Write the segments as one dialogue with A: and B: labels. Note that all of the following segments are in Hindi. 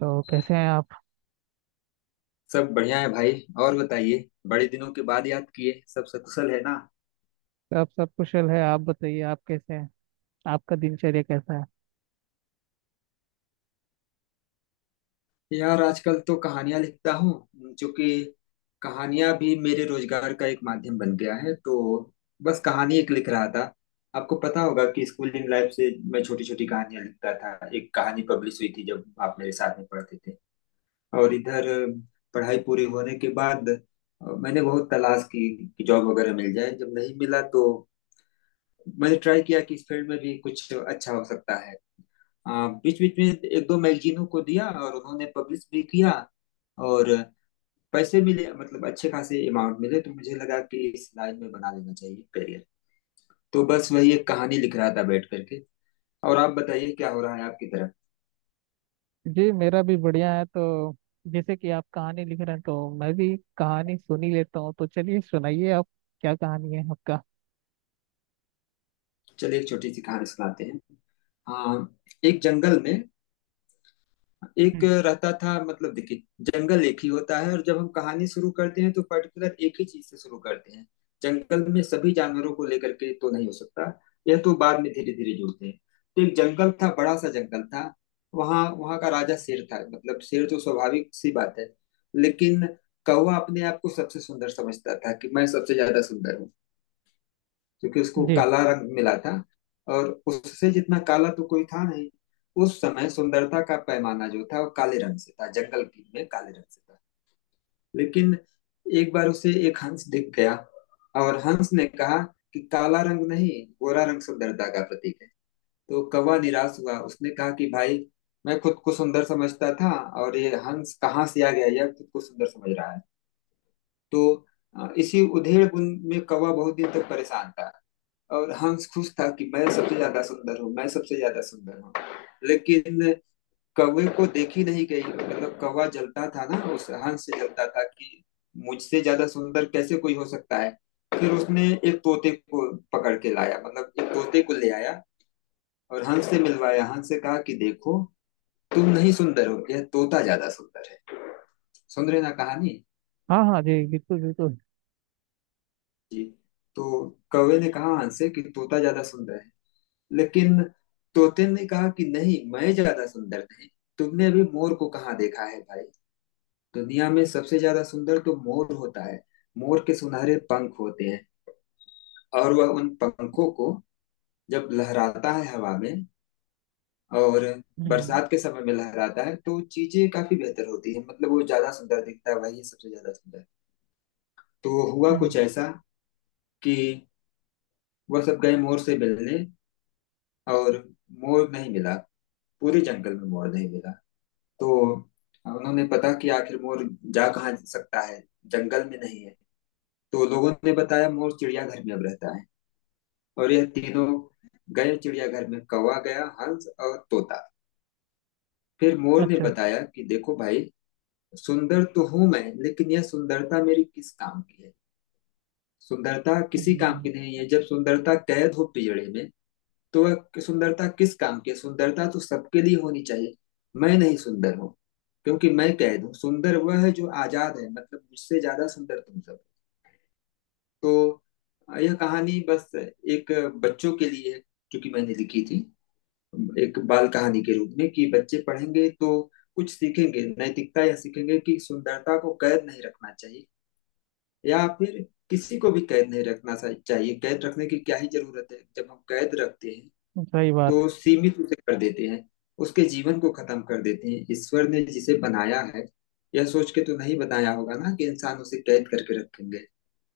A: तो कैसे हैं आप।
B: सब बढ़िया है भाई। और बताइए, बड़े दिनों के बाद याद किए, सब सकुशल है ना?
A: आप सब कुशल है। आप बताइए, आप कैसे हैं। आपका दिनचर्या कैसा है।
B: यार, आजकल तो कहानियां लिखता हूँ, जो कि कहानियां भी मेरे रोजगार का एक माध्यम बन गया है, तो बस कहानी एक लिख रहा था। आपको पता होगा कि स्कूलिंग लाइफ से मैं छोटी छोटी कहानियां लिखता था। एक कहानी पब्लिश हुई थी जब आप मेरे साथ में पढ़ते थे। और इधर पढ़ाई पूरी होने के बाद मैंने बहुत तलाश की कि जॉब वगैरह मिल जाए, जब नहीं मिला तो मैंने ट्राई किया कि इस फील्ड में भी कुछ अच्छा हो सकता है। हाँ, बीच बीच में एक दो मैगजीनों को दिया और उन्होंने पब्लिश भी किया। और पैसे मिले, मतलब अच्छे खासे अमाउंट मिले, तो मुझे लगा कि इस लाइन में बना लेना चाहिए करियर। तो बस वही एक कहानी लिख रहा था बैठ करके। और आप बताइए, क्या हो रहा है आपकी तरफ?
A: जी मेरा भी बढ़िया है। तो जैसे कि आप कहानी लिख रहे हैं, तो मैं भी कहानी सुन ही लेता हूँ। तो चलिए सुनाइए आप। क्या कहानी है आपका।
B: चलिए एक छोटी सी कहानी सुनाते हैं। हाँ, एक जंगल में एक
A: हम्म।
B: रहता था, मतलब देखिए, जंगल एक ही होता है, और जब हम कहानी शुरू करते हैं तो पर्टिकुलर एक ही चीज से शुरू करते हैं। जंगल में सभी जानवरों को लेकर के तो नहीं हो सकता, यह तो बाद में धीरे धीरे जुड़ते हैं। तो एक जंगल था, बड़ा सा जंगल था। वहाँ वहाँ का राजा शेर था, मतलब शेर तो स्वाभाविक सी बात है। लेकिन कौवा अपने आप को सबसे सुंदर समझता था कि मैं सबसे ज्यादा सुंदर हूँ, क्योंकि उसको
A: जी।
B: काला रंग मिला था और उससे जितना काला तो कोई था नहीं। उस समय सुंदरता का पैमाना जो था वो काले रंग से था, जंगल की में काले रंग से था। लेकिन एक बार उसे एक हंस दिख गया, और हंस ने कहा कि काला रंग नहीं, गोरा रंग सुंदरता का प्रतीक है। तो कौवा निराश हुआ, उसने कहा कि भाई, मैं खुद को सुंदर समझता था, और ये हंस कहाँ से आ गया, यह खुद को सुंदर समझ रहा है। तो इसी उधेड़ बुन में कौवा बहुत दिन तक परेशान था। और हंस खुश था कि मैं सबसे ज्यादा सुंदर हूँ, मैं सबसे ज्यादा सुंदर हूँ। लेकिन कौवे को देखी नहीं गई, मतलब कौवा जलता था ना, उस हंस से जलता था कि मुझसे ज्यादा सुंदर कैसे कोई हो सकता है। फिर उसने एक तोते को पकड़ के लाया, मतलब एक तोते को ले आया, और हंस से मिलवाया, हंस से कहा कि देखो, तुम नहीं सुंदर हो, यह तोता ज्यादा सुंदर है। सुन रहे ना कहानी?
A: हाँ हाँ जी, बिल्कुल बिल्कुल।
B: जी। तो कौवे ने कहा हंस से कि तोता ज्यादा सुंदर है। लेकिन तोते ने कहा कि नहीं, मैं ज्यादा सुंदर नहीं, तुमने अभी मोर को कहाँ देखा है भाई? दुनिया में सबसे ज्यादा सुंदर तो मोर होता है। मोर के सुनहरे पंख होते हैं, और वह उन पंखों को जब लहराता है हवा में, और
A: हम्म
B: बरसात के समय में लहराता है, तो चीजें काफी बेहतर होती है, मतलब वो ज्यादा सुंदर दिखता है, वही सबसे ज्यादा सुंदर। तो हुआ कुछ
A: हम्म।
B: ऐसा कि वह सब गए मोर से मिलने, और मोर नहीं मिला, पूरे जंगल में मोर नहीं मिला। तो उन्होंने पता कि आखिर मोर जा कहाँ सकता है, जंगल में नहीं है। तो लोगों ने बताया मोर चिड़ियाघर में अब रहता है। और यह तीनों गए चिड़ियाघर में, कौवा गया, हंस और तोता। फिर मोर ने
A: अच्छा अच्छा।
B: बताया कि देखो भाई, सुंदर तो हूं मैं, लेकिन यह सुंदरता मेरी किस काम की है? सुंदरता किसी काम
A: हम्म।
B: की नहीं है जब सुंदरता कैद हो पिंजड़े में। तो कि सुंदरता किस काम की है? सुंदरता तो सबके लिए होनी चाहिए। मैं नहीं सुंदर हूँ, क्योंकि मैं कैद हूँ। सुंदर वह है जो आजाद है, मतलब मुझसे ज्यादा सुंदर तुम सब। तो यह कहानी बस एक बच्चों के लिए है, क्योंकि मैंने लिखी थी एक बाल कहानी के रूप में कि बच्चे पढ़ेंगे तो कुछ सीखेंगे, नैतिकता यह सीखेंगे कि सुंदरता को कैद नहीं रखना चाहिए, या फिर किसी को भी कैद नहीं रखना चाहिए। कैद रखने की क्या ही जरूरत है? जब हम कैद रखते हैं
A: सही बात
B: तो
A: है।
B: सीमित उसे कर देते हैं, उसके जीवन को खत्म कर देते हैं। ईश्वर ने जिसे बनाया है, यह सोच के तो नहीं बनाया होगा ना कि इंसान उसे कैद करके रखेंगे।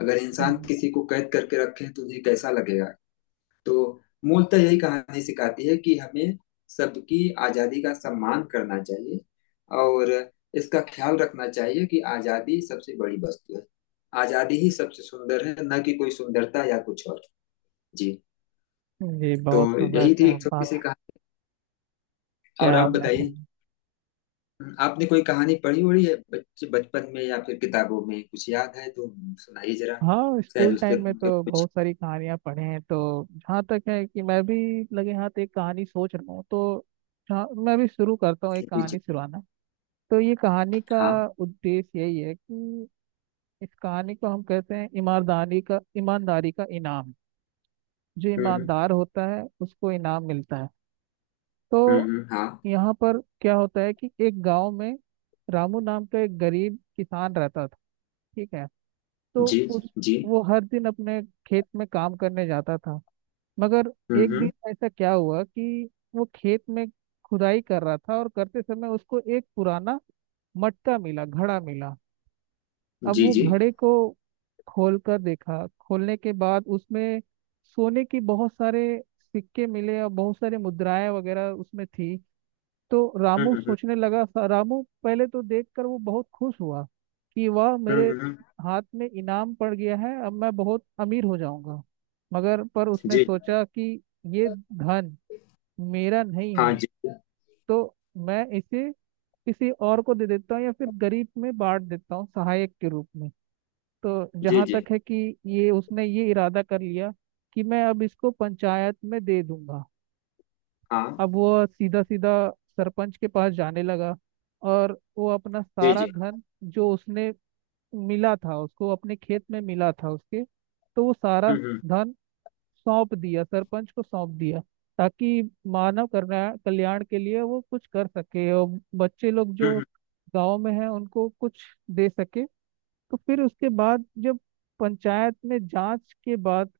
B: अगर इंसान
A: हम्म।
B: किसी को कैद करके रखें तो उन्हें कैसा लगेगा? तो मूलतः यही कहानी सिखाती है कि हमें सबकी आजादी का सम्मान करना चाहिए, और इसका ख्याल रखना चाहिए कि आजादी सबसे बड़ी वस्तु है। आजादी ही सबसे सुंदर है, न कि कोई सुंदरता या कुछ और। जी।
A: जी
B: तो
A: बहुत सुंदर,
B: यही थी
A: क्या
B: एक छोटी
A: बात
B: सी
A: है।
B: कहानी।
A: क्या
B: और आप
A: आपने
B: बताइए,
A: सुना।
B: आपने कोई कहानी पढ़ी हुई है बच्चे, बचपन में या फिर किताबों में कुछ याद है तो सुनाइए जरा,
A: हाँ,
B: शायद
A: स्कूल टाइम
B: उससे
A: में
B: मुझे
A: तो
B: कुछ।
A: बहुत सारी कहानियां पढ़े हैं। तो जहाँ तक है कि मैं भी लगे हाथ एक कहानी सोच रहा हूँ। तो मैं भी शुरू करता हूँ
B: जी
A: एक
B: जी।
A: कहानी सुनाना। तो ये कहानी का
B: हाँ।
A: उद्देश्य यही है कि इस कहानी को हम कहते हैं ईमानदारी का, ईमानदारी का इनाम। जो
B: हम्म।
A: ईमानदार होता है उसको इनाम मिलता है। तो
B: हाँ।
A: यहाँ पर क्या होता है कि एक गांव में रामू नाम का एक गरीब किसान रहता था। ठीक है। तो
B: जी
A: उस
B: जी।
A: वो हर दिन अपने खेत में काम करने जाता था। मगर एक
B: हम्म।
A: दिन ऐसा क्या हुआ कि वो खेत में खुदाई कर रहा था, और करते समय उसको एक पुराना मटका मिला, घड़ा मिला। अब
B: जी
A: वो
B: जी।
A: घड़े को खोल कर देखा। खोलने के बाद उसमें सोने की बहुत सारे सिक्के मिले और बहुत सारे मुद्राएं वगैरह उसमें थी। तो रामू
B: हम्म।
A: सोचने लगा, रामू पहले तो देखकर वो बहुत खुश हुआ कि वाह, मेरे
B: हम्म।
A: हाथ में इनाम पड़ गया है, अब मैं बहुत अमीर हो जाऊंगा। मगर पर उसने
B: जी।
A: सोचा कि ये धन मेरा नहीं
B: हाँ।
A: है।
B: जी
A: तो मैं इसे किसी और को दे देता हूँ या फिर गरीब में बांट देता हूँ सहायक के रूप में। तो
B: जी।
A: जहाँ
B: जी।
A: तक है कि ये उसने ये इरादा कर लिया कि मैं अब इसको पंचायत में दे दूंगा।
B: हाँ।
A: अब वो सीधा सीधा सरपंच के पास जाने लगा। और वो अपना
B: जी
A: सारा
B: जी।
A: धन जो उसने मिला था, उसको अपने खेत में मिला था उसके, तो वो सारा
B: हम्म हम्म
A: धन सौंप दिया, सरपंच को सौंप दिया। ताकि मानव कल्याण, कल्याण के लिए वो कुछ कर सके और बच्चे लोग
B: हम्म
A: जो
B: हम्म,
A: गांव में हैं उनको कुछ दे सके। तो फिर उसके बाद जब पंचायत में जांच के बाद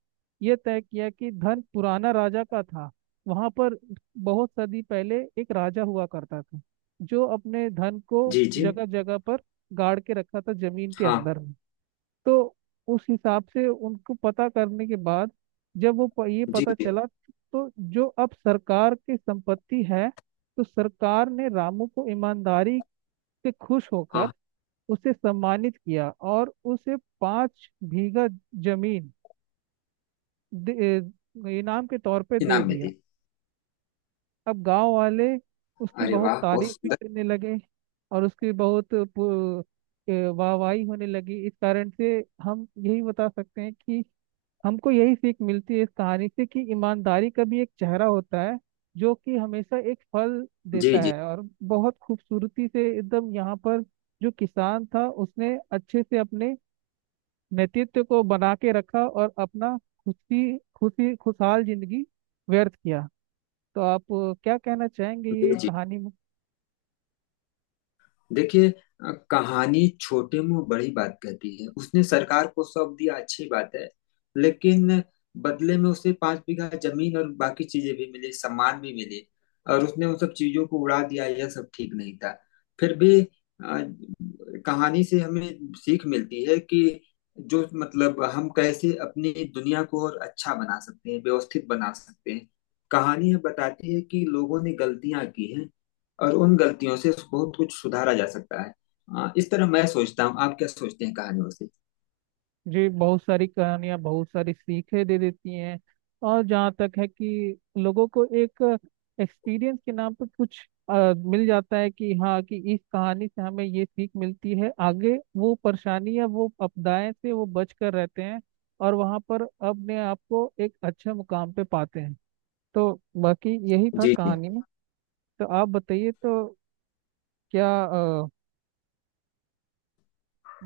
A: यह तय किया कि धन पुराना राजा का था। वहां पर बहुत सदी पहले एक राजा हुआ करता था जो अपने धन को
B: जी जी
A: जगह जगह पर गाड़ के रखा था जमीन के
B: हाँ
A: अंदर में। तो उस हिसाब से उनको पता करने के बाद जब ये
B: जी
A: पता
B: जी
A: चला तो जो अब सरकार की संपत्ति है, तो सरकार ने रामू को ईमानदारी से खुश होकर
B: हाँ।
A: उसे सम्मानित किया और उसे पांच बीघा जमीन दे- इनाम के तौर पे दे
B: इनाम में
A: दिया।
B: थी।
A: अब गांव वाले उसकी
B: अरे
A: बहुत
B: वाह, बहुत
A: तारीफ भी
B: सुंदर।
A: करने लगे। और वाहवाही होने लगी। इस कारण से हम यही बता सकते हैं कि हमको यही सीख मिलती है इस कहानी से कि ईमानदारी का भी एक चेहरा होता है जो कि हमेशा एक फल
B: जी
A: देता
B: जी।
A: है। और बहुत खूबसूरती से एकदम यहाँ पर जो किसान था उसने अच्छे से अपने नेतृत्व को बना के रखा और अपना खुशी खुशी खुशहाल जिंदगी व्यर्थ किया। तो आप क्या कहना चाहेंगे
B: जी
A: ये
B: जी।
A: कहानी में।
B: देखिए, कहानी छोटे मुंह बड़ी बात कहती है। उसने सरकार को सौंप दिया, अच्छी बात है। लेकिन बदले में उसे पांच बीघा जमीन और बाकी चीजें भी मिली, सम्मान भी मिली, और उसने उन सब चीजों को उड़ा दिया, यह सब ठीक नहीं था। फिर भी कहानी से हमें सीख मिलती है कि जो, मतलब हम कैसे अपनी दुनिया को और अच्छा बना सकते हैं, व्यवस्थित बना सकते हैं। कहानी यह बताती है कि लोगों ने गलतियां की हैं, और उन गलतियों से बहुत कुछ सुधारा जा सकता है। इस तरह मैं सोचता हूँ, आप क्या सोचते हैं कहानियों से?
A: जी बहुत सारी कहानियां बहुत सारी सीखें दे देती हैं। और जहाँ तक है कि लोगों को एक एक्सपीरियंस के नाम पर कुछ मिल जाता है कि हाँ कि इस कहानी से हमें ये सीख मिलती है, आगे वो परेशानी या वो आपदाएं से वो बच कर रहते हैं और वहाँ पर अपने आप को एक अच्छे मुकाम पे पाते हैं। तो बाकी यही था
B: जी जी।
A: कहानी में। तो आप बताइए, तो क्या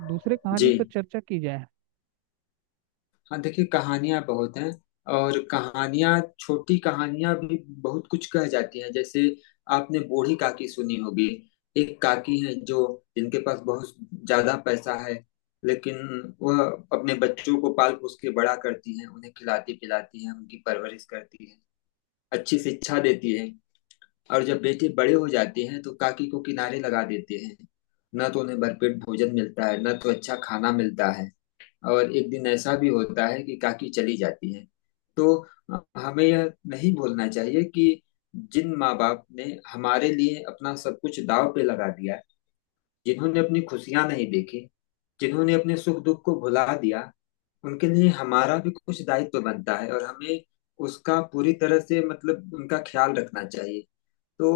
A: दूसरे कहानी पर
B: जी।
A: चर्चा की जाए।
B: हाँ देखिए, कहानियाँ बहुत हैं, और कहानियाँ, छोटी कहानियाँ भी बहुत कुछ कह जाती हैं। जैसे आपने बूढ़ी काकी सुनी होगी। एक काकी है जो, जिनके पास बहुत ज्यादा पैसा है, लेकिन वह अपने बच्चों को पाल पोस के बड़ा करती हैं, उन्हें खिलाती पिलाती हैं, उनकी परवरिश करती है, अच्छी शिक्षा देती है। और जब बेटे बड़े हो जाते हैं तो काकी को किनारे लगा देते हैं। न तो उन्हें भरपेट भोजन मिलता है, न तो अच्छा खाना मिलता है। और एक दिन ऐसा भी होता है कि काकी चली जाती है। तो हमें यह नहीं भूलना चाहिए कि जिन माँ बाप ने हमारे लिए अपना सब कुछ दाव पे लगा दिया, जिन्होंने अपनी खुशियां नहीं देखी, जिन्होंने अपने सुख दुख को भुला दिया, उनके लिए हमारा भी कुछ दायित्व बनता है, और हमें उसका पूरी तरह से, मतलब उनका ख्याल रखना चाहिए। तो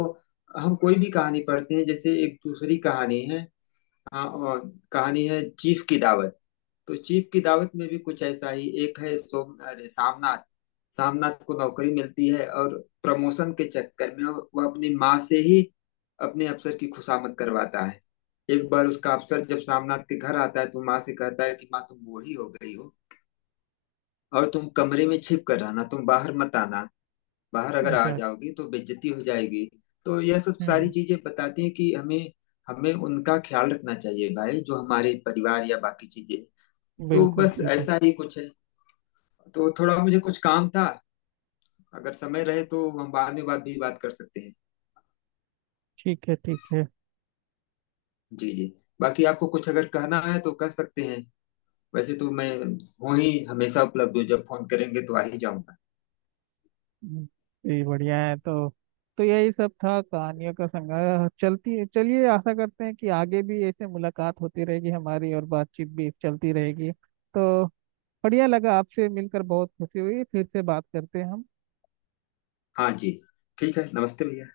B: हम कोई भी कहानी पढ़ते हैं। जैसे एक दूसरी कहानी है, हाँ, और कहानी है चीफ की दावत। तो चीफ की दावत में भी कुछ ऐसा ही एक है, सोम अरे सामनाथ। सामनाथ को नौकरी मिलती है, और प्रमोशन के चक्कर में वह अपनी माँ से ही अपने अफसर की खुशामद करवाता है। एक बार उसका अफसर जब सामनाथ के घर आता है, तो माँ से कहता है कि माँ, तुम बूढ़ी हो गई हो, और तुम कमरे में छिप कर रहना, तुम बाहर मत आना। बाहर अगर आ
A: अच्छा।
B: जाओगे तो बेइज्जती हो जाएगी। तो यह सब सारी
A: हम्म,
B: चीजें बताती हैं कि हमें, हमें उनका ख्याल रखना चाहिए भाई, जो हमारे परिवार या बाकी चीजें। तो
A: बिल्कुल
B: बस
A: बिल्कुल।
B: ऐसा ही कुछ है। तो थोड़ा मुझे कुछ काम था, अगर समय रहे तो हम बाद में बात भी बात कर सकते हैं।
A: ठीक है ठीक है।
B: जी जी। बाकी आपको कुछ अगर कहना है तो कह सकते हैं। वैसे तो मैं हूँ ही, हमेशा उपलब्ध हूँ, जब फोन करेंगे तो आ ही जाऊंगा।
A: हम्म। जी बढ़िया है। तो यही सब था कहानियों का संग्रह। चलती है, चलिए आशा करते हैं कि आगे भी ऐसे मुलाकात होती रहेगी हमारी और बातचीत भी चलती रहेगी। तो बढ़िया लगा आपसे मिलकर, बहुत खुशी हुई। फिर से बात करते हैं हम।
B: हाँ जी। ठीक है, नमस्ते भैया।